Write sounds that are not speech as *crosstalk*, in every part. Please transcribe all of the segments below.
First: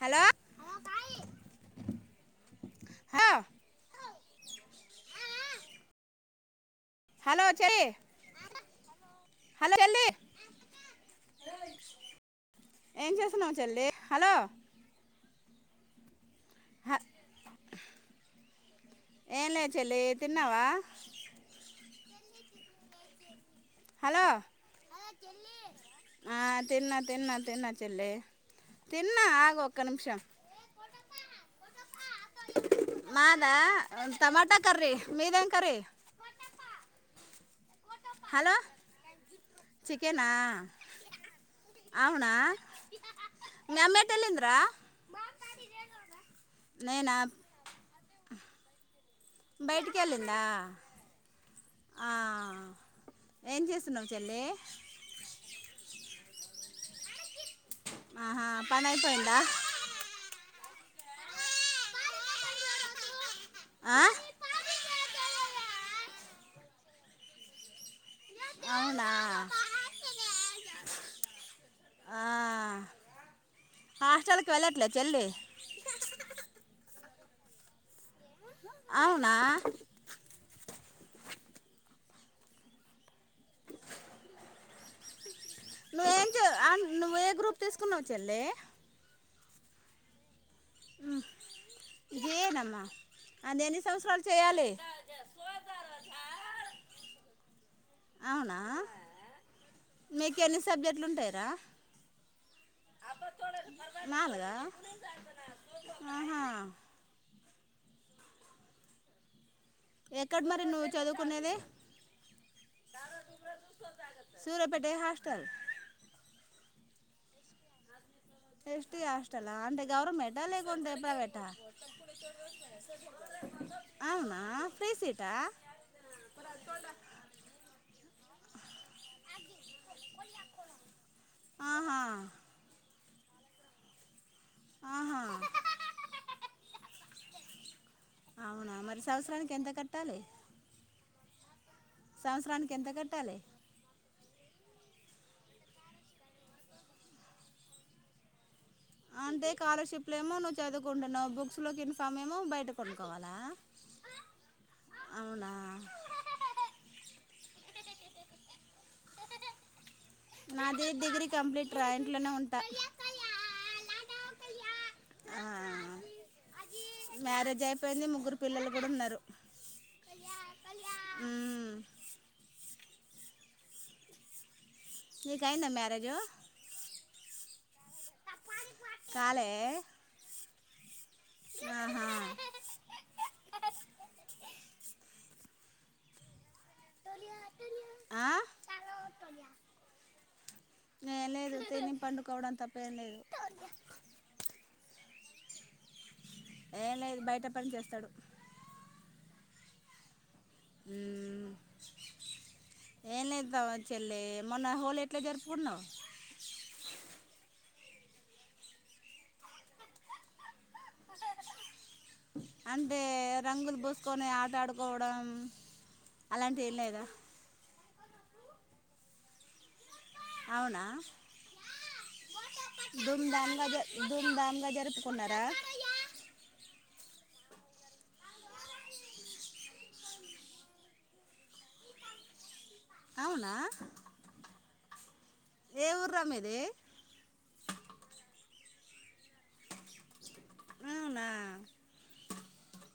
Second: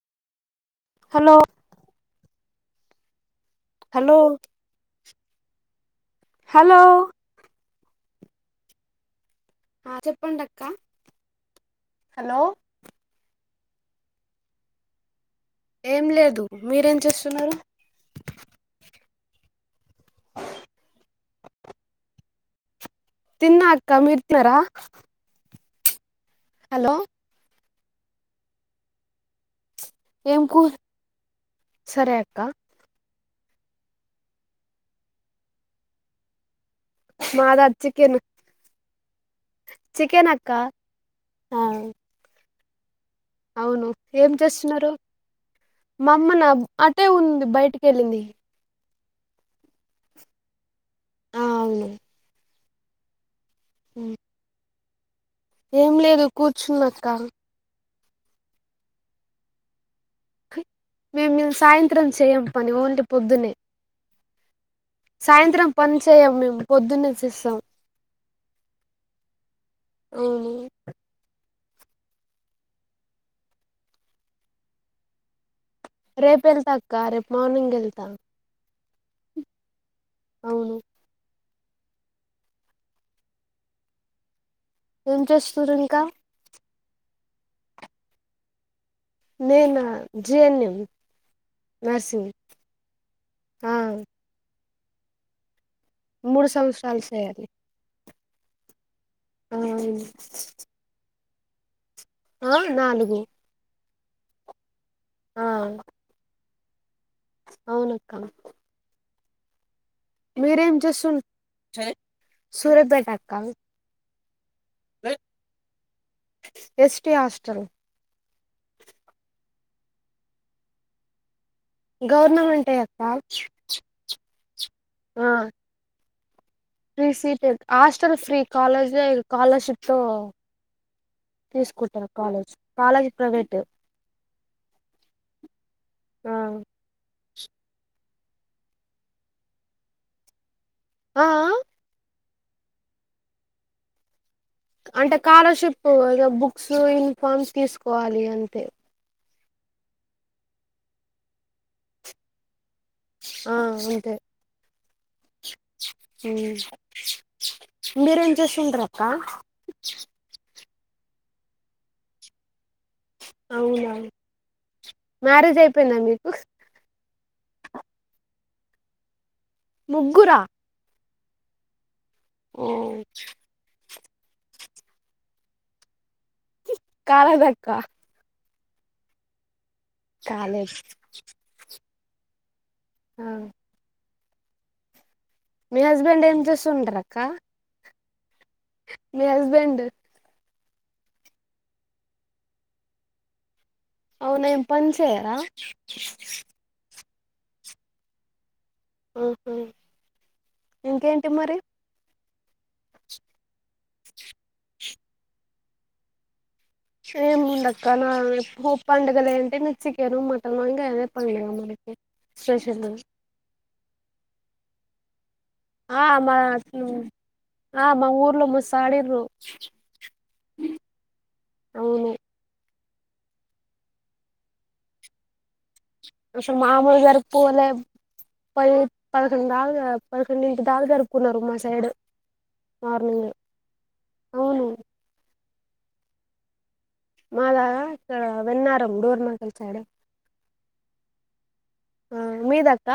Hello hello హా hello hello hello చెల్లి hello ఆ చెల్లి చెప్పండక్క హలో స్తున్నావ్ చెల్లి హలో ఏం లేదు మీరేం చేస్తున్నారు ఏం లేద్ చెల్లె తిన్నవా తిన్నా అక్క మిరూ తిన్నరా ఆ తిన్న తిన్న తిన్న చెల్లే తిన్నా ఆగు ఒక్క నిమిషం ఏం కూర సరే అక్క మాదా టమాటా కర్రీ మీదేం కర్రీ మాదా చికెన్ హలో చికేనా చికెన్ అక్క ఆ అవునా మీ అవును అమ్మ ఎటు ఏం వెళ్ళిందిరా చేస్తున్నారు మా అమ్మ నా అటే నేనా ఉంది బయటికి వెళ్ళింది బయటికి వెళ్ళిందా ఆ అవును ఏం చేస్తున్నావు చెల్లే ఏం లేదు కూర్చున్నా అక్క ఆహా పనైపోయిందా మేం మేం సాయంత్రం చేయ్యం పని ఓన్లీ పొద్దునే ఆ సాయంత్రం పని చేయం మేమ్ పొద్దున్నే చేస్తాం అవునా అవును ఆ హాస్టల్కి వెళ్ళట్లే చెల్లీ రేపు వెళ్తా అక్కా రేపు మార్నింగ్ ఎళ్తా అవునా అవును ఏం చేస్తురు ఇంకా నువ్వేం చే ఆ, నువ్వు ఏ గ్రూప్ తీసుకున్నావ్ చెల్లే నేనా జిఎన్ఎం నర్సింగ్ జేనమ్మా అది ఆ ఎన్ని సంవత్సరాలు చేయాలి మూడు సంవత్సరాలు చేయాలి అవునా ఆ మీకు ఎన్ని సబ్జెక్ట్లు ఉంటాయి ద ఆ నాలుగు నాలుగా ఆ ఆహా అవునక్క ఎక్కడ మరి మీరేం నువ్వు చేస్తుర్ చదువుకునేది సూర్యాపేట అక్క సూర్యపేట ఏ హాస్టల్ ఎస్టి హాస్టల్ ఎస్టి హస్టలా అంటే గవర్నమెంటా లేకుంటే ప్రైవేట గవర్నమెంటే అక్కా అవునా ఫ్రీ సీటా free seat hostel free college scholarship తో ఆహా తీసుకుంటారు కాలేజ్ కాలేజ్ ప్రైవేట్ ఆహా ఆ అవునా మరి సంవత్సరానికి ఎంత కట్టాలి ఆ అ సంవత్సరానికి ఎంత కట్టాలి అంటే కాలర్షిప్ బుక్స్ యూనిఫార్మ్ తీసుకోవాలి అంతే అంటే కాలర్షిప్ లో ఏమో నువ్వు చదువు కుంటున్నావ్ బుక్స్ లోకి ఇన్ఫామ్ ఏమో బయట కొనుక్కోవాలా ఆ అంతే అవునా హుమ్ మీరేం చేస్తు ఉంటర్ అక్ ఆ నాది డిగ్రీ కంప్లీట్ రా ఇంట్లోనే ఉంటా అవునవును ఆ, మ్యారేజ్ అయిపోయిందా మీకు మ్యారేజ్ అయిపోయింది ముగ్గురు పిల్లలు కూడా ఉన్నారు ముగ్గురా అ ఓ నిక్ అయ్యిందా మ్యారేజ కాద్ కా కాల చాలే ఆహా ఆ మీ హస్బెండ్ ఏం చుండ్రక ఆ మీ హస్బెండ్ లేదు తిని పండుకోవడం తప్పేం లేదు అవును ఎం పని చేయరా న బయట పని చేస్తాడు అ అ ఇంకేంటి మరి ఏనే త చెలే మన హల్ ఎట్లే జరుపుకున్నావ్ సే ముంద్ కాన ఉ పండుగల అంటే నచ్చికేను మ అంగా అదే పడి అంటే *unintelligible* కుం ఆ అమ్మా ఆ మా ఊర్లో మస్త్ ఆడింరు అవునా దూమ్ధామ్జ దూమ్ధామ్ గ జరపుకునరా అసలు మామూలు జరుపు అలా పది పదకొండు దాలు పదకొండుంటి దాలు జరుపుకున్నారు మా సైడ్ మార్నింగ్ అవునా అవును ఏ ఊర మీది మా దాగా ఇక్కడ వెన్నారం డోర్మకిల్ సాడు అవునా ఆ మీదక్క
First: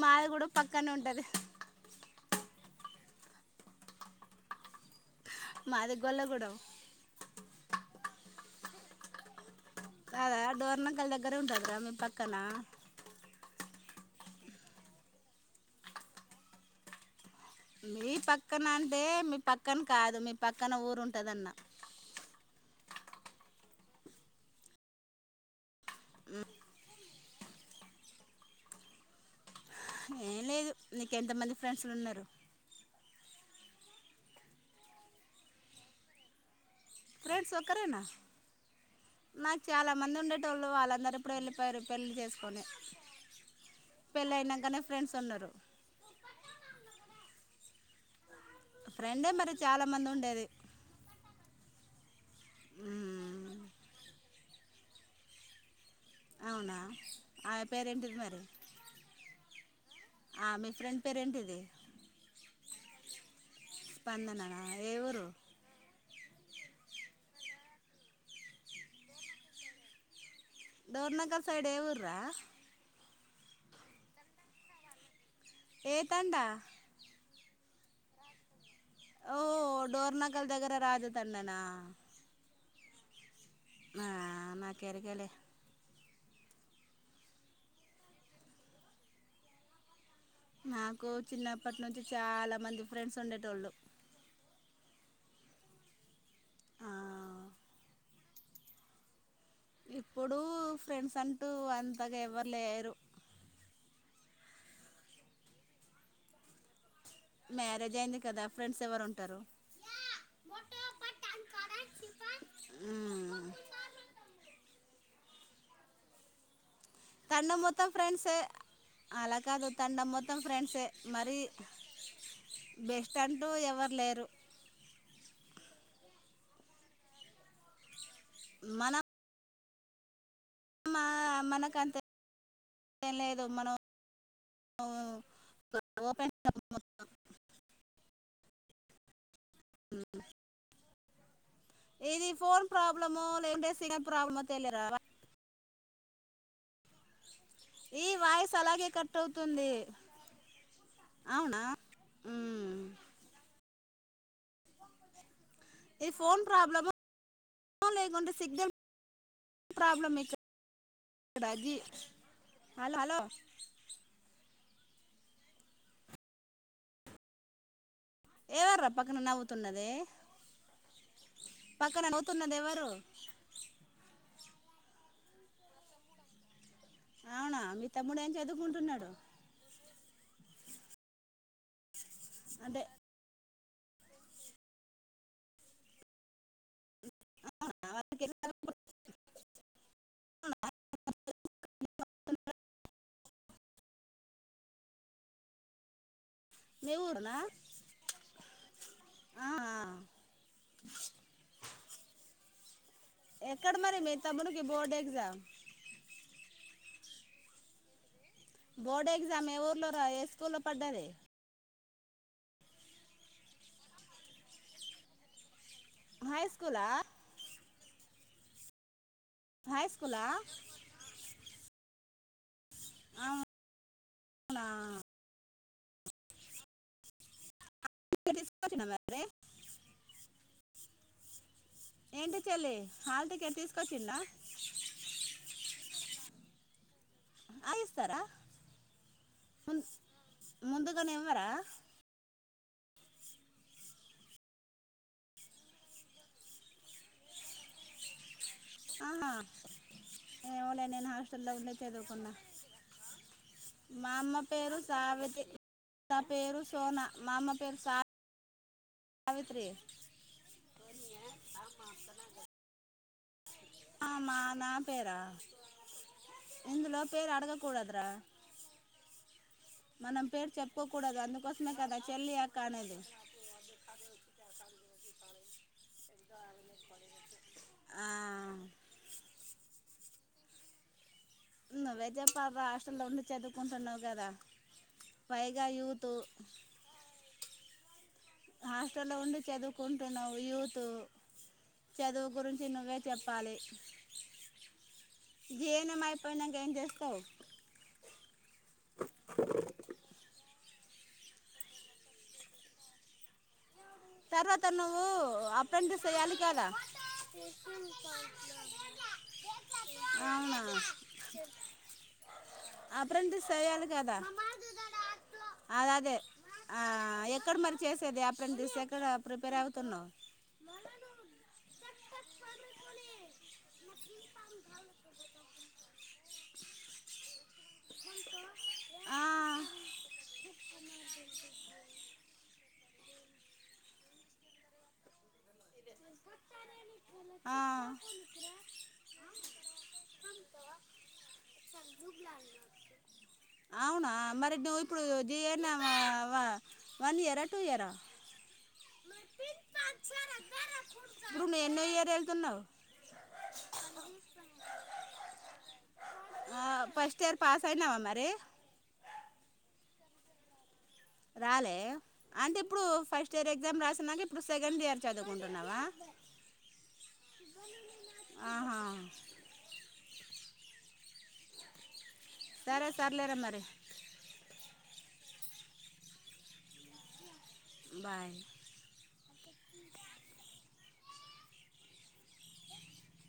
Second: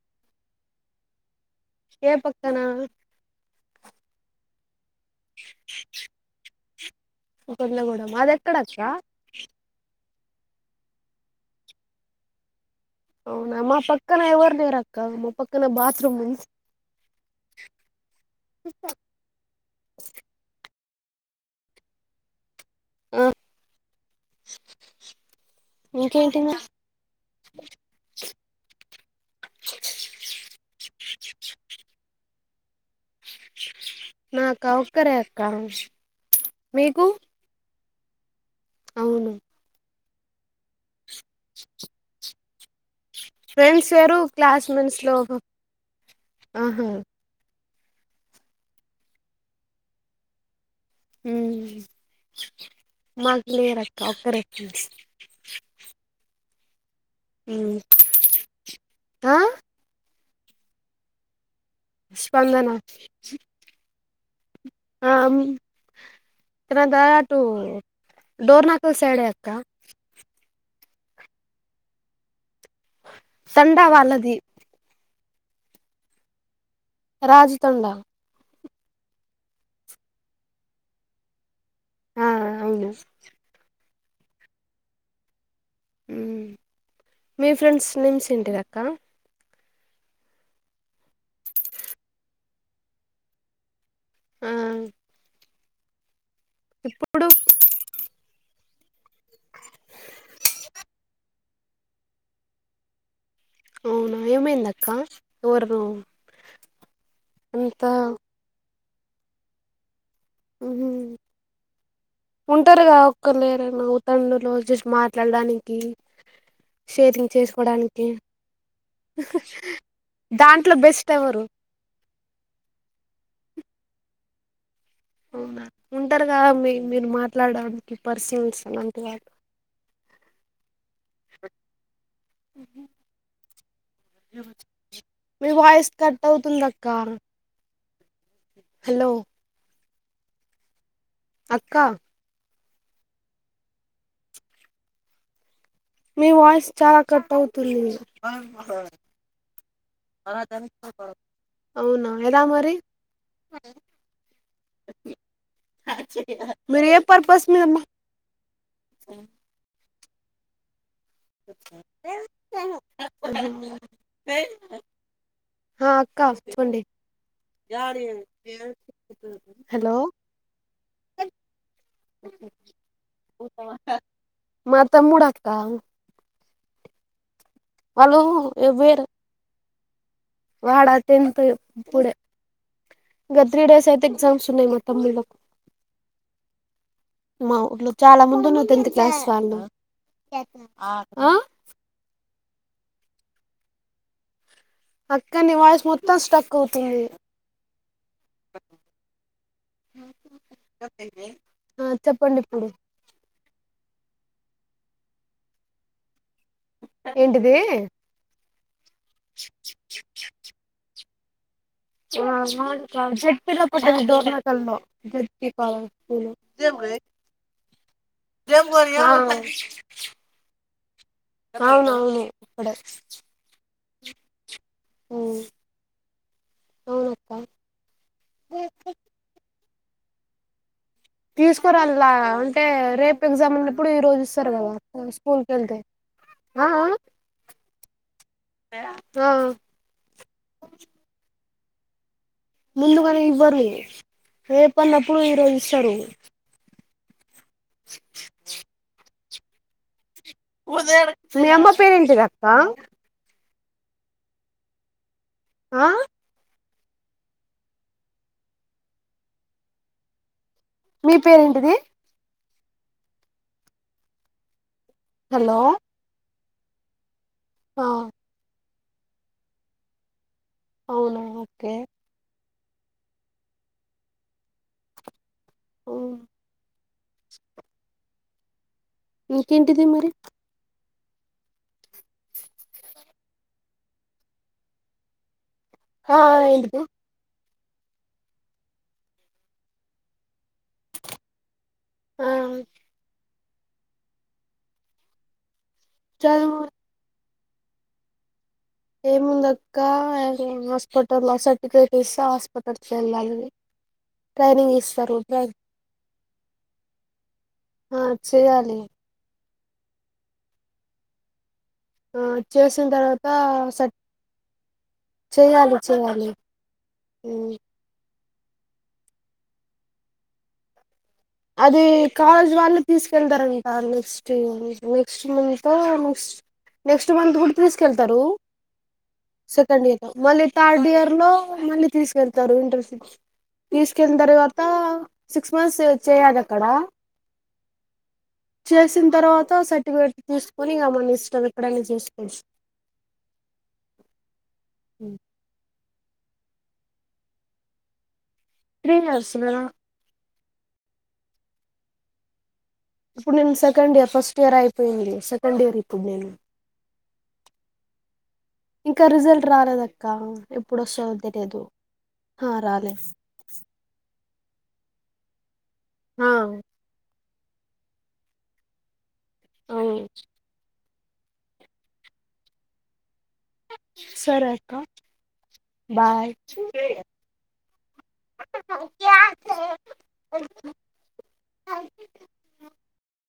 మాది కూడా పక్కనే ఉంటది ఏ పక్కనా మా దగ్గళ్ళ కూడా ఒకళ్ళగూడము అది ఎక్కడక్క అదా డోర్నకలి దగ్గరే ఉంటారు క మీ పక్కన అవునా మా పక్కన ఎవర్ లేరు అక్క మా పక్కన బాత్రూమ్ ఉ మీ పక్కన అంటే మీ పక్కన కాదు మీ పక్కన ఊరు ఉంటుందన్న ఆ ఇంకెంటి నా ఏం లేదు నీకు ఎంతమంది ఫ్రెండ్స్లు ఉన్నారు నాకా ఒక్కరే అక్క మీకు క్కరేనా అవును నాక్ చాలవ్ మంది ఉండేటోళ్ళు వాళ్ల్ అందరం ప్పుడే వెళ్ళిపోయారు పెళ్లి చేస్ కొనే ఫ్రెండ్స్ వేరు క్లాస్ మెంట్స్ లో ఉన్నారు ఆహా ఫ్రెండే మరి చాలా మంది ఉండేది హ్మ్ మాక్ మ్మ్. లేరక్క ఒక్కరే ఫ్రెండ్స్ అవునా ఆమె మ్మ్ పేరు ఏంటిది మరి ఆ ఆ మీ ఫ్రెండ్ పేరు ఏంటిది స్పందన స్పందన ఆ ఉమ్, తనదా అటు డోర్నాకల్ సైడే అక్క దౌర్నగర్ సైడ్ ఏఊర్రా సండ వాళ్లది ఏ తండా రాజుతండా ఓ డోర్నకల్ దగ్గర రాజ తన్ననా ఆ అవును ఆ నాకరకలే మీ ఫ్రెండ్స్ నేమ్స్ ఏంటిదక్క నాకు చిన్నప్పటి నుంచి చాలా మంది ఫ్రెండ్స్ ఉండేటోళ్ళు ఆ ఆ ఇప్పుడు ఇప్పుడు ఫ్రెండ్స్ అంటూ అంతగా ఎవ్వరు లేరు అవునా ఏమైంద అక్క వరు మ్యారేజ్ అయింది కదా ఫ్రెండ్స్ ఎవరుంటారు ఉంటారు కద ఒక్క ఉమ్, లేరవు తండడులో జస్ట్ మార్చ మాట్లా వెళ్డానికి తండం మొత్తం ఫ్రెండ్సే అలా కాదు తండం మొత్తం దాంట్లో ఫ్రెండ్సే బెస్ట్ మరి ఎవరు బెస్ట్ అంటూ ఎవరు లేరు అవునా ఉంటారు కదా మీ మీరు మాట్లాడడానికి పర్సనల్స్ అనంత మనం వాడు మనకంత ఏం లేదు మనం మీ వాయిస్ కట్ ఓపెన్ అవుతుంది అక్క హలో అక్క ఇది ఫోన్ ప్రాబ్లమో లేదంటే సిగ్నల్ ప్రాబ్లమా ప తెలియరా మీ వాయిస్ చాలా కట్ అవుతుంది ఈ వాయిస్ అలాగే కట్ అవుతుంది అవునా ఎలా మరి ఉమ్ ఇది ఫోన్ మీరు ప్రాబ్లము ఏ పర్పస్ మీద ప్రాబ్లమ్ హలో హలో హ అక్క చెప్పండి ఎవర్ర పక్కన నవ్వుతున్నదే హలో మా తమ్ముడక్క అవునా మీ తమ్ముడు ఏం చదువుకుంటున్నాడు వాడా టెన్తు ఇప్పుడే అదే ఇంకా త్రీ డేస్ అయితే ఎగ్జామ్స్ ఉన్నాయి మా తమ్ముళ్ళలకు మా ఊర్లో చాలా ముందు ఉన్నారు టెన్త్ క్లాస్ వాళ్ళు ఆ ఆ అక్క నీ వాయిస్ మొత్తం స్ట్రక్ ఏ అవుతుంది ఊరు రా ఆ చెప్పండి ఇప్పుడు ఎక్కడ మరి మీ తమ్ముడికి బోర్డు ఎగ్జామ్ ఏంటిది బోర్డు ఎగ్జామ్ ఏ ఊర్లో రా ఏ స్కూల్ లో పడ్డది జట్పి లో పడ్డది డోంట జట్పి హై స్కూలా *unintelligible* జంబోలి హాయ్స్కూలా అవును అవును కాడ ఆ అవునా *unintelligible* అవునక్క *unintelligible* తీసు రా ఏంటి అంటే చెల్లి రేపు హాల్ ఎగ్జామ్ టికెట్ ఇప్పుడు ఈ తీసుకొచ్చిందా రోజు ఇస్తారు కదా స్కూల్కి వెళ్తే ఆ ఆ ఇస్తారా ఆ ఆహ్ ముం- ముందుగానే ఇవ్వరా ముందుగానే ఇవ్వరు రేపన్నప్పుడు ఈరోజు ఇస్తారు ఆ ఒదేడ్ నీయమ్మ పేరేంటిదక్కా మామ్మ పేరు సావి టి ఆ నా పేరు సోనా మా అమ్మ పేరు సా సావిత్రి మీ పేరేంటిది ఆమనా హలో ఎందులో పేరు అడగ ఆ కూూడదరా మ నామ్ పేరు చెప్పకూడదు అవునా అందుకోసమే ఓకే కదా చెల్లియా కానదు ఓ ఆ, ఇంకెంటిది మరి ను్ విజంపాత్ర హస్టల్లో ఉండి చదువుకుంటున్నావు్ కదా పై *unintelligible* యోతో ఆ ఏంటిది హాస్టల్లో ఉండి చదువుకుంటున్నావు యూత్ ఆ చదువు గురించి నువ్వే చెప్ప పాలే ఎన్ఎం అయిపోయినాక ఏం చేస్తావ్ ఏ ముందక్క ఏదో నర్స్ హాస్పటల్ సర్టిఫికేట్ హాస్పిటల్ కీ వెళ్ళాలి తర్వాత ట్రైనింగ్ నువ్వు ఇస్తారు ట్రై అపెండిక్ చెయ్యాలి కదా ఆ చేయాలి అవునా ఆ చేసిన తర్వాత అప్రంటి చేయాలి స కదా చేయాలి అద అదే చేయాలి ఆ ఎక్కడ మరి చేసేది పడి సక్ ఎక్కడ ప్రిపేర్ అవుతున్నావు అది కాలేజ్ వాళ్ళు తీసుకెళ్తారంట next next month next month కూడ తీసుకెళ్తారు ఆ, సెకండ్ ఇయర్ లో ఓన్లీ థర్డ్ ఇయర్ లో మళ్ళీ తీసుకెళ్త ఇంటర్ సిక్స్ తీస్కెళ్ళిన తర్వాత సిక్స్ సెవెన్త్ చేయ అద అక్క ఆ. చేసిన తర్వాత సర్టిఫికెట్ తీసుకుని ఇగ మన ఇష్టం ఎప్పుడైనా చేసుకోవచ్చు వా వా వన్ ఇయరా టూ ఇయరా త్రీ నర్స్లద ఇప్పుడు నువ్వు ఎన్నో ఇయర్ ఎల్లుతున్నావ్ ఇప్పుడు నేను సెకండ్ ఇయర్ ఫస్ట్ ఇయర్ అయిపోయింది. సెకండ్ ఇయర్ ఇప్పుడు నేను ఫస్ట్ ఇయర్ పాస్ అయినావా మరి ఇంకా రిజల్ట్ రాలేద. కాన్ టిప్ రాలే అంటే ఇప్పుడు రాలేదు ఫస్ట్ ఇయర్ ఎగ్జామ్ రాసినాక ఇప్పుడు సెకండ్ ఇయర్ చదువుకుంటున్నావా ఆ ఆహా అవును తరాస్ సర్లే ర మరి సరే అక్క బాయ్ చుంటే బాయ్ *unintelligible*